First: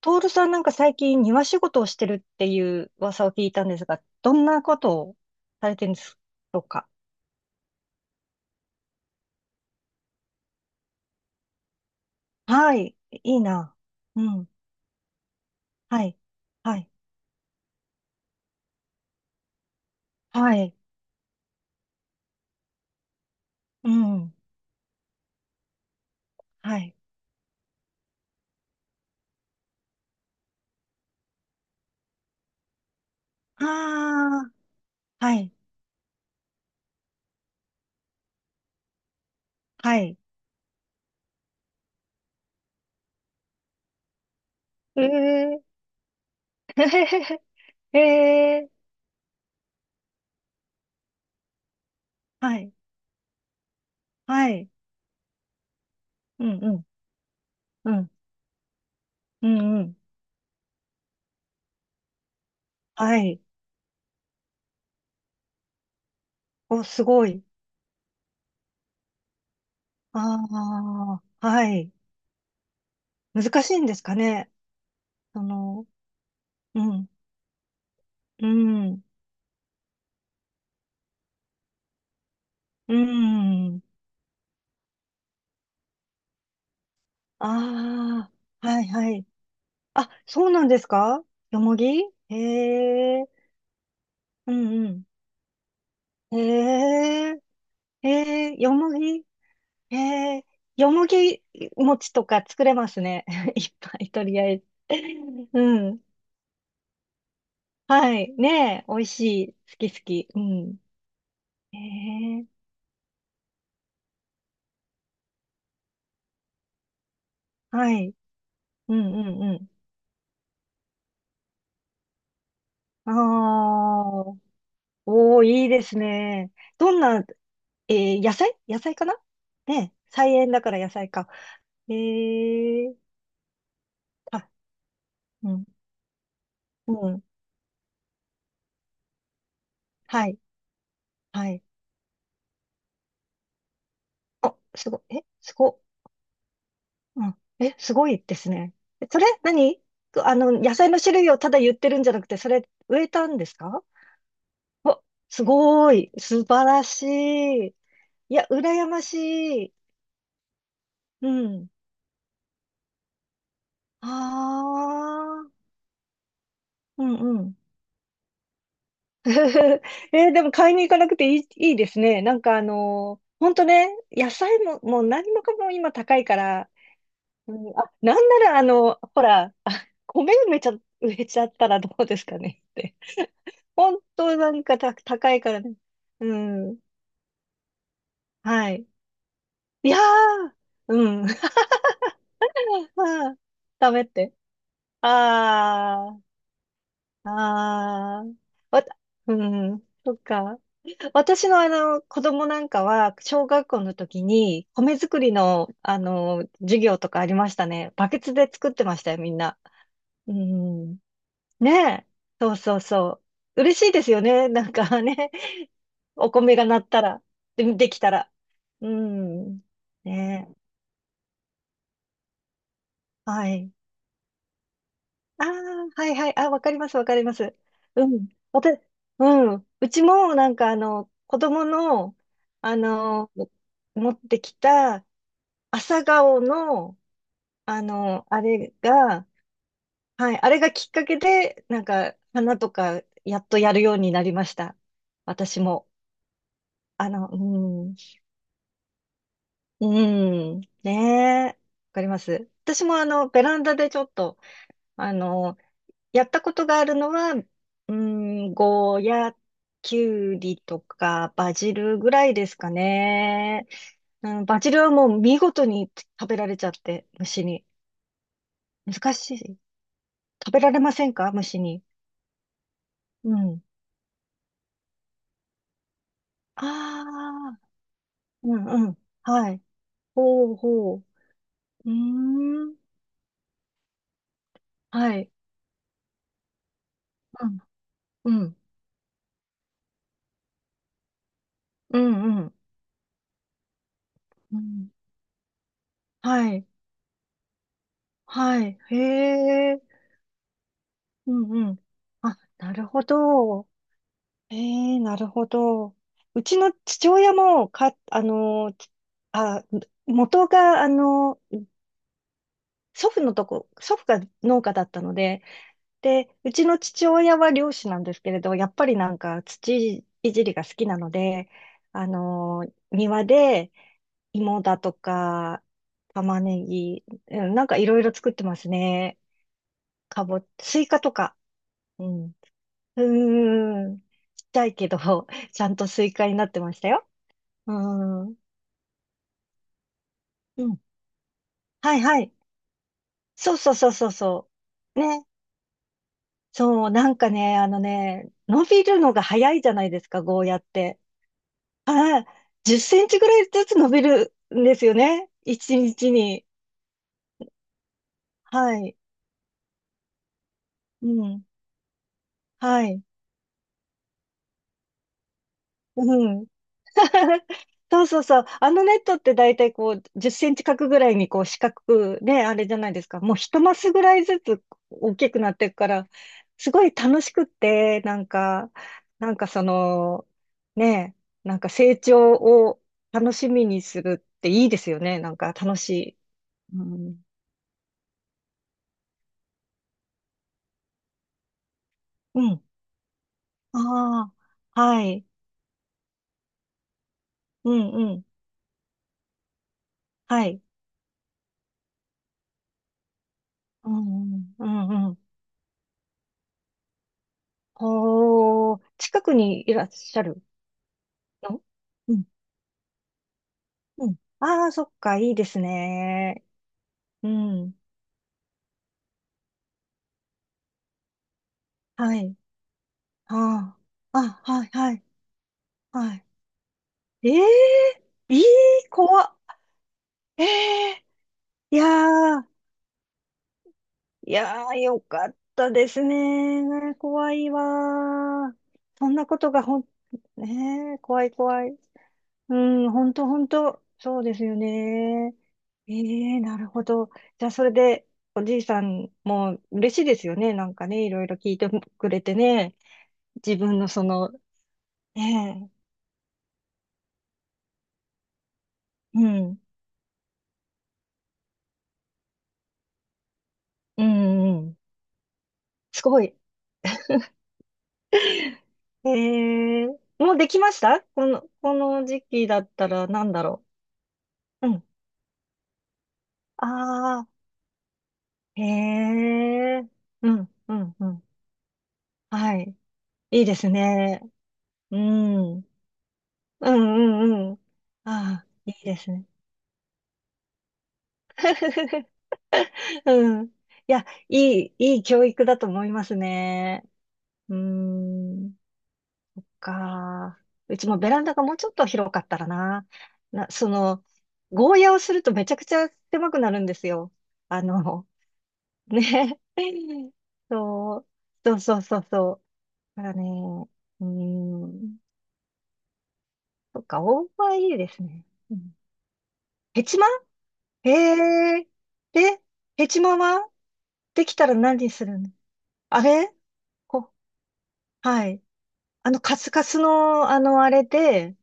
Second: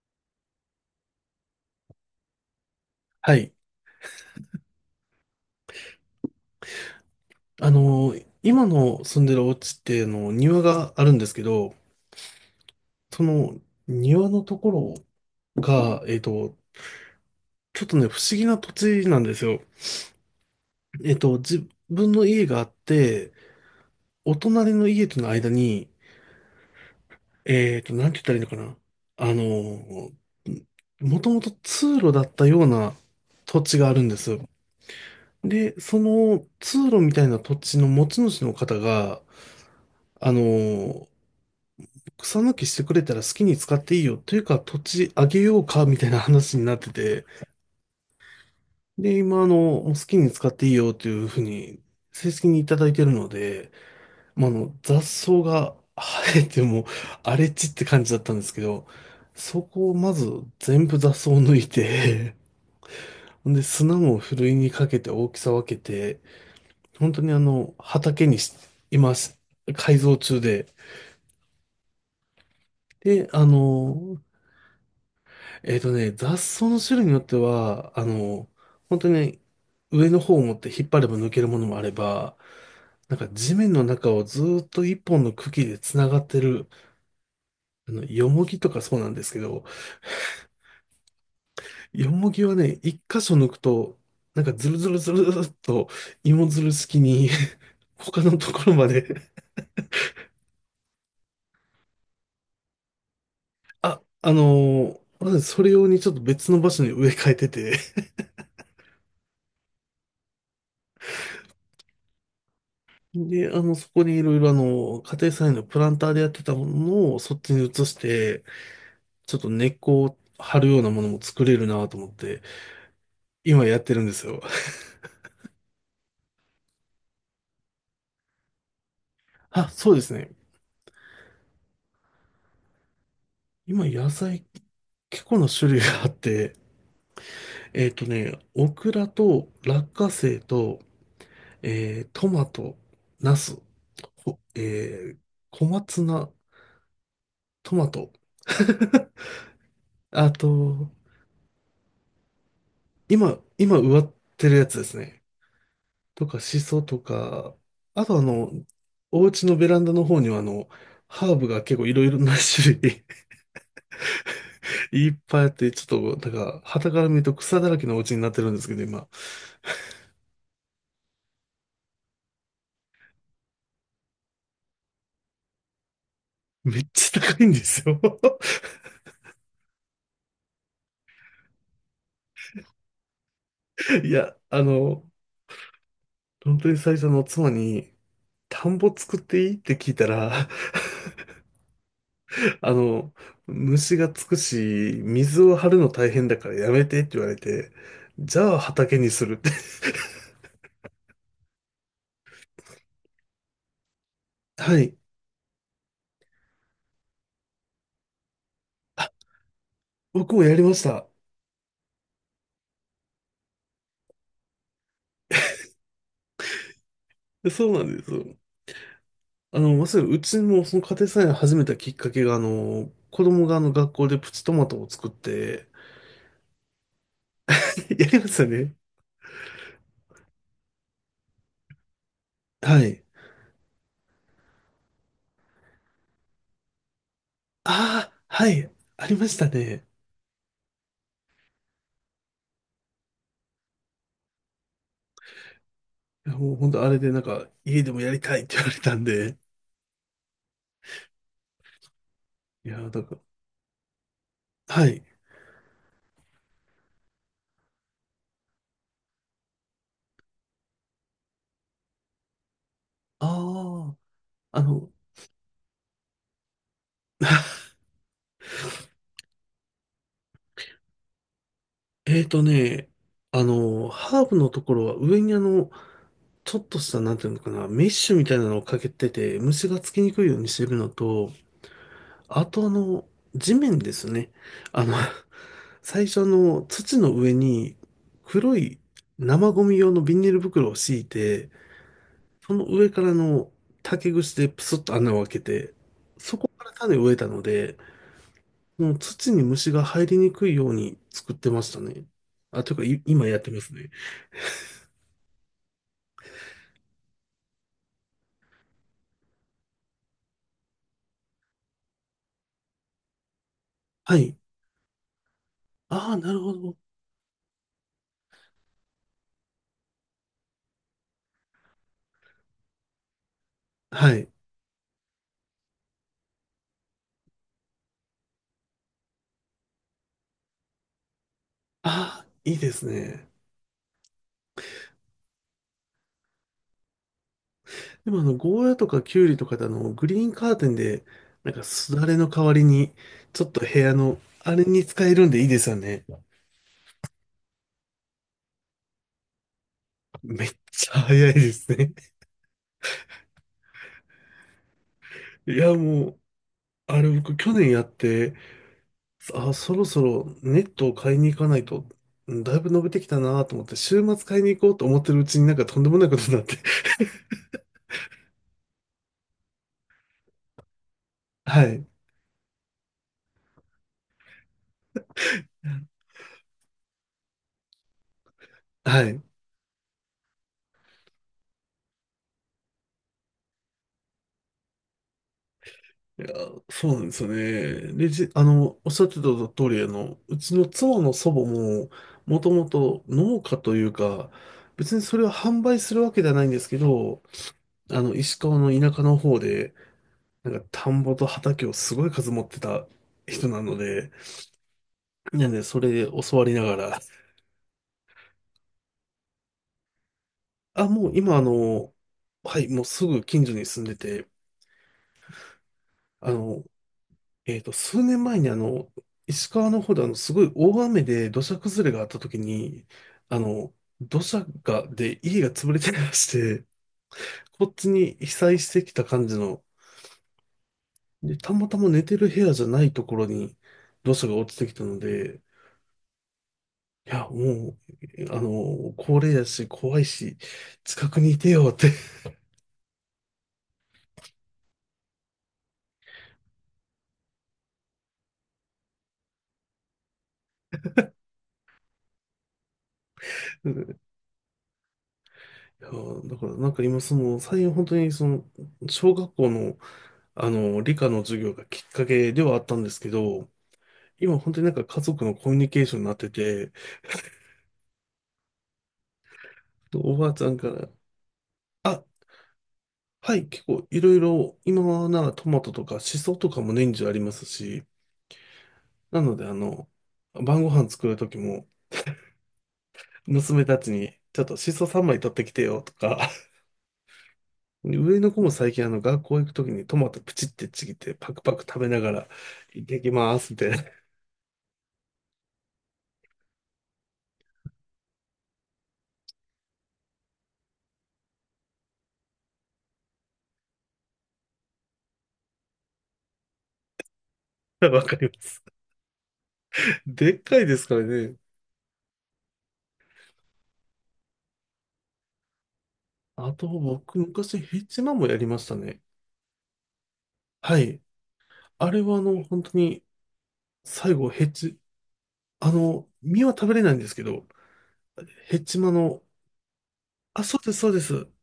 トールさんなんか最近庭仕事をしてるっていう噂をは聞い。いたんですが、どんなことをされてるんですか？あの、今の住んでるお家ってあの庭があるんですけど、はい。そいいのな。う庭のん。ところが、はい。はい。ちょっとね、不思議な土地なんですよ。はい。自分の家があって、うん。お隣の家との間に、はい。なんて言ったらいいのかな。あの、もともと通路だったような土地があるんですあよ。あ。はい。で、その通路みたいな土地の持ち主の方が、はい。あの草抜きしてくれたら好きに使っていいよ。というか、土地あげよえうえか、みたいな話ー。になってて。ええー。で、今、もう好きに使っていいよというふうに、正式はにいい。ただいてるので、まはあ、い。雑草が生えうん。てうん。も、荒れ地ってう感ん。じだったんですけど、うそんうこをん。まず全部雑草を抜いて、はい。ほんで、砂もふるいにかけて大きさ分けて、お、す本当ごにい。畑にし、今し、改造中で、ああ。はい。で、難しいんですかね。その、雑草のう種類ん。によっては、う本ん。当に上の方を持って引っ張れば抜けるものもあれば、うーなんか地面ん。の中をずーっと一本の茎で繋がってる、ヨあモギあ、とかはいそうなはんでい。すけど、あ、そうなんですか？よもぎ？ヨモギはね、一へ箇え、所抜くと、なんかうズルんズうルん。ズルズルっとへ芋づる式に え、他のへとえ、こよろまもでぎ？へえ、よもぎ餅とか作れますね。いっぱあ、い、とありのあえず。まずそれ用うにん。ちょっと別の場所に植え替えてて、はい。ねえ、美味しい。好き好き。うん。へえ、で、そこにいろいろ家庭菜園のプランターでやってたものをそっちに移はしい。て、うちょっんとう根んっこを張るようなものも作れるなと思って、うん。今やってるんですああ、よ。おー、いいですね。どんな？野菜野菜かな？あ、そうね、ですね。菜園だから野菜か。えー、今野菜あ、結構なうん、種類があって、うん、オクラと落花はい、生と、はい。トマト、ナス、ほあ、すご、えー、え、す小ご、松菜、うん、え、トマすごト、いですね。え、それ、何？くああの、野と、菜の種類をただ言ってるんじゃなくて、それ、植えたん今、です今か？植わってるやつですわ、ね。すごい、とか、素シ晴ソらとしか、い。あといや、羨ましお家のベい。ランダの方にはうハーブがん。結構いろいろな種類 あ いっぱいあっあ、て、ちょっと、なんか、傍かうらん、見るとうん。草だらけのお家になってるんですけど、今、でも買いに行かなくていいですね。なんかほんとね、野菜も、もう何もかも今高いから、めっちゃ高いんうでん、すあ、よ なんならほら、あ、米埋めちゃ、植えちゃったらどうですかねって。ほん いとや、なんか高いからね。う本当にん。最初の妻に、田はんい。ぼ作っていいってい聞いやたら、ー、うん。あの、ダ虫メっがつて。くし、水を張るの大あー、変だからやめてって言われて、あー。じゃあわた、畑にするうって ん。そっか。私のあの子供なんかは小学校の時 にはい。米作りのあの授業とかありましたね。バケツで作ってましあ、たよ、みんな。う僕もやりましん。た。ねえ。そうそうそう。嬉しいですよね。なんかね。お米が鳴ったら、そうで、なでんきでたす。ら。うん。まさにうちねもその家庭菜園始めたきっかけが、子え。供はがあい。の学校でプチトマトを作っあて、あ、はいはい。あ、わかります、わかります。やうりまん。したね。うん。うちもなんかあの子供の、あはい。の、持ってきた、朝顔の、ああ、あはれい。ありが、ましたね。はい、あれがきっかけで、なんか、花とか、やっとやるようになりました。私も。いやもう本当あれでなんうか、家でん、もやりたいって言われたんで。うん、ねえ、わかります。い私や、もだから、ベランダでちょっと、はい。あの、やったことがあるのは、うん、ゴーヤ、キュウリとか、バジルぐらいですかね。ああ、うん、バジルはもう見事に食べられちゃって、虫に。難しい。食べられませんか、虫に？えーとね、うん。ハーブのところは上にちょっとした、あなんていうのかあ、な、メッシュみたいなのうをかんうけん。てて、はい。虫がつきにくいようにほうしてるのほう。と、うあとーん。地面ですね。あの、はい。最初の土の上うん。にうん。黒い生ゴミ用のビニール袋を敷いて、うんうそん。の上からの竹串でうプスッん。と穴を開けて、そこはかい。ら種を植えたので、はい。もへう土に虫え。が入りにくいように作うってまんしうたん。ね。あ、あ、となるいうほか、今やってまど。すね。へえ、なるほど。うちの父親も、あ、元が、祖父のとこ、祖父はがい。農家だったので、ああ、で、なるほうちど。の父親は漁師なんですけれど、やっぱりなんか土いじりが好きなので、庭ではい。芋だとか、玉ねぎ、うんなんかいろいろ作ってますね。スイカとか。うああ、ん。いいですね。うーん。ちっちゃいけど、ちゃんとスイカになってましたよ。うでもーん。ゴーヤとかキュウリとかでグリーンカーテうンん。で、なんかすはいだれはのい。代わりに、ちょっそうとそう部そう屋そうの、そあれにう。使えるね。んでいいですよね。そう、なんかね、あのね、伸びるのが早いじゃないですか、ゴめーっヤっちゃて。早いですね。はい。10センチぐらいずつ伸びるんですよね。いや、1も日にちう、に。あれ僕去年やって、はい。あ、そろそろネットをう買いに行ん。かないと、うんだいぶ伸はびてい。きたなと思って、週末買いに行こうと思ってるうちになんかとんでもないことうになっん。て。そうそうそう。あのネットって大体こう、10センチ角ぐらいにこ う、四は角い。くね、あれじゃないですか。もう一マスぐらいずつ大きくなっていくから、すごい楽しくって、なんか、はい。なんかその、ね、なんか成長を楽しみにするっていいですよね。なんか楽しい。いや、うそうなんでん。すよね。レジ、あの、おっしゃってた通り、うちの妻の祖母も、もうとん。もと農家というか、ああ、別にはそれい。を販売するわけではないんですけど、うんうん。石川の田舎の方で、はなんい。か田んぼと畑をすごい数持ってた人なのうで、んうん、うんうん。なんでそれで教わりながら、ほー、近くにいらっしゃるあ、もう今の？うん、はい、もうすぐ近所に住んでうん。て、ああ、そっか、いいですあね。の、うん。数年前に石川の方ですごい大雨で土砂崩れがあっはたい。時に、あの、あ土あ、あ、砂はい、が、はい、で、家が潰れてまはい。して、えこっちえに被ー、いい、災してきた怖感っ。じの、ええで、たまー、いたやま寝てる部ー、屋じゃないところに土砂いが落ちてやきー、たのよかっで、たですね。いや、怖いもう、わー。そん高な齢こだとがし、怖いし、ねえ、近く怖いにいて怖よっい。て いうん、本当本当そうですよね。ええ、なるほど。じゃあ、それで、おじいさんも嬉しいですよね。なんかね、いろいろ聞いてくれてね。自分のその、ねや、だから、なんか今、最近本当に、小え、う学校ん、の、理科の授業がきっかけではあったんですけど、う今、本ん、当うになんん。か家族のコミュニケーションすになっごてい。て、ええ、おばもあうちゃでんきかましら、た？この、こあ、の時期だったらなんはだい、結ろ構、いろいろ、う。う今ん。はならトマトとか、シソとかも年中ありああ、ますし、へなので、え、うん、晩ごう飯ん、う作るん。時も、はい。いいで娘すたちに、ね。ちょっとシソう3枚取ってきてん。よとか、うんうんうん。上の子ああ、もい最近いあでのす学ね。校行くときにトマトプチってちぎってパクパク食べなが ら行ってきまうん。いすみたいな。や、いい教育だと思いますね。うーん。か。うちもベランダがもうちょっと広かったらな。な、その、ゴーヤをするとめちゃくちゃ狭くなるんですよ。あ わの、かります。ね。でっかいですかそらう、ね。そうそうそうそう。だからね、うーん。あとそっか、僕大葉昔いヘいでッすマンね。もやりうましたん、ね。ヘチマ？はい。へえ。あれはで、本当ヘチにマは最で後、きヘたらッ何するの？ああのれ実は食べれないんでこ、すけど、はい。ヘッマンの、カスカスの、あ、そうあですれそうです。で、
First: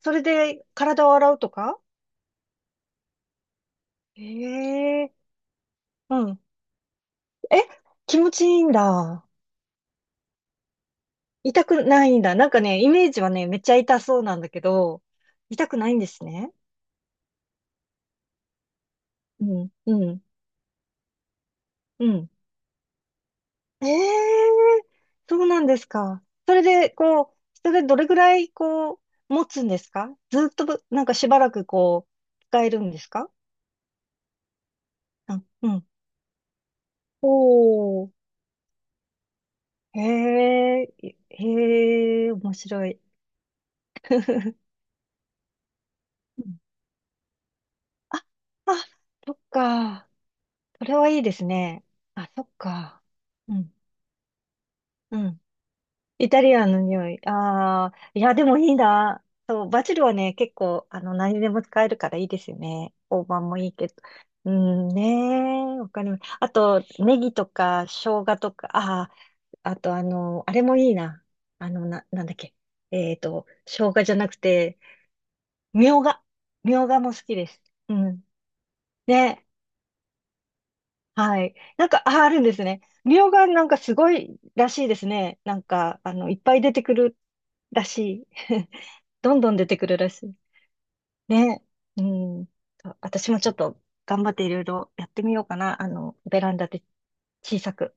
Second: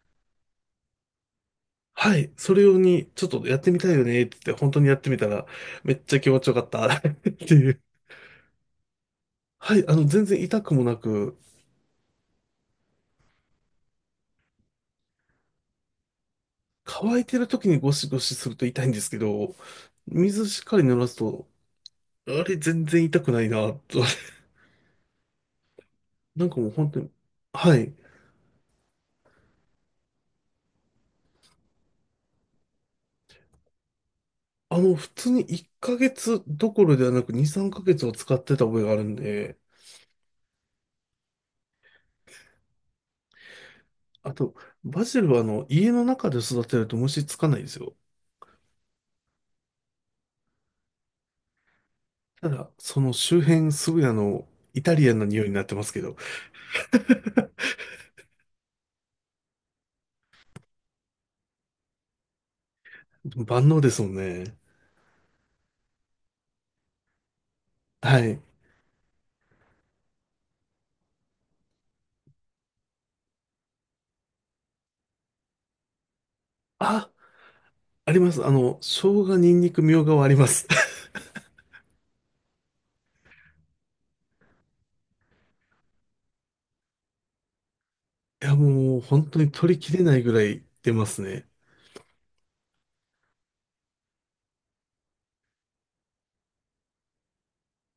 それで体を洗うとか？はい。それ用にちょっとやってみたいよねって言って本当にやっえてえ、みたらめっちゃう気持ん。ちよかった ってえ、いう。気持ちいいんだ。はい。全然痛くもなく、痛くないんだ。なんかね、イメージはね、めっちゃ痛そうなんだけど、痛くないんですね。乾いてる時にゴシゴシすると痛いんですけうど、ん、うん、水しっかり濡らすと、うん。あれ全然痛くないな、えと。え、そうなんですか。なんそかれもうで、本当に、こう、そはれい。どれぐらい、こう、持つんですか？ずっと、なんかしばらく、こう、使えるんですか？普通にあ、う1ん。ヶ月どころではなく2、3ヶ月おー、は使ってた覚えがあるんで、へえ、へえ、面白い。あと、バジルは家の中でうん、育てると虫つかないですよ。あ、あ、そっか。それはいいですね。あ、そたっだ、そか。の周う辺ん、すぐイタリアうンなん。匂いになってますけど、イタリアンの匂い。ああ、いや、でもいいな。そう、バジルはね、結構、何でも使えるからいいですよね。大判も万いい能けでど。すもんうね。ん、ねえ、わかります。あと、ネギとか、は生姜い。とか、ああ、あと、あれもいいな。なんだっけ。生姜じゃなくて、みょうが。みょうがあ、も好きです。うありん。ます。生姜、ね、ニンニク、みょうがはあります。はい。なんか、あ、あるんですね。みょうがなんかすごいらしいですね。なんか、いっぱい出てくるらしい。いや、もう本ど当んどにん出取てりくきるれらないしぐらい出ますい。ね。ね。うん。私もちょっと頑張っていろいろやってみようかな。ベランダで小さく。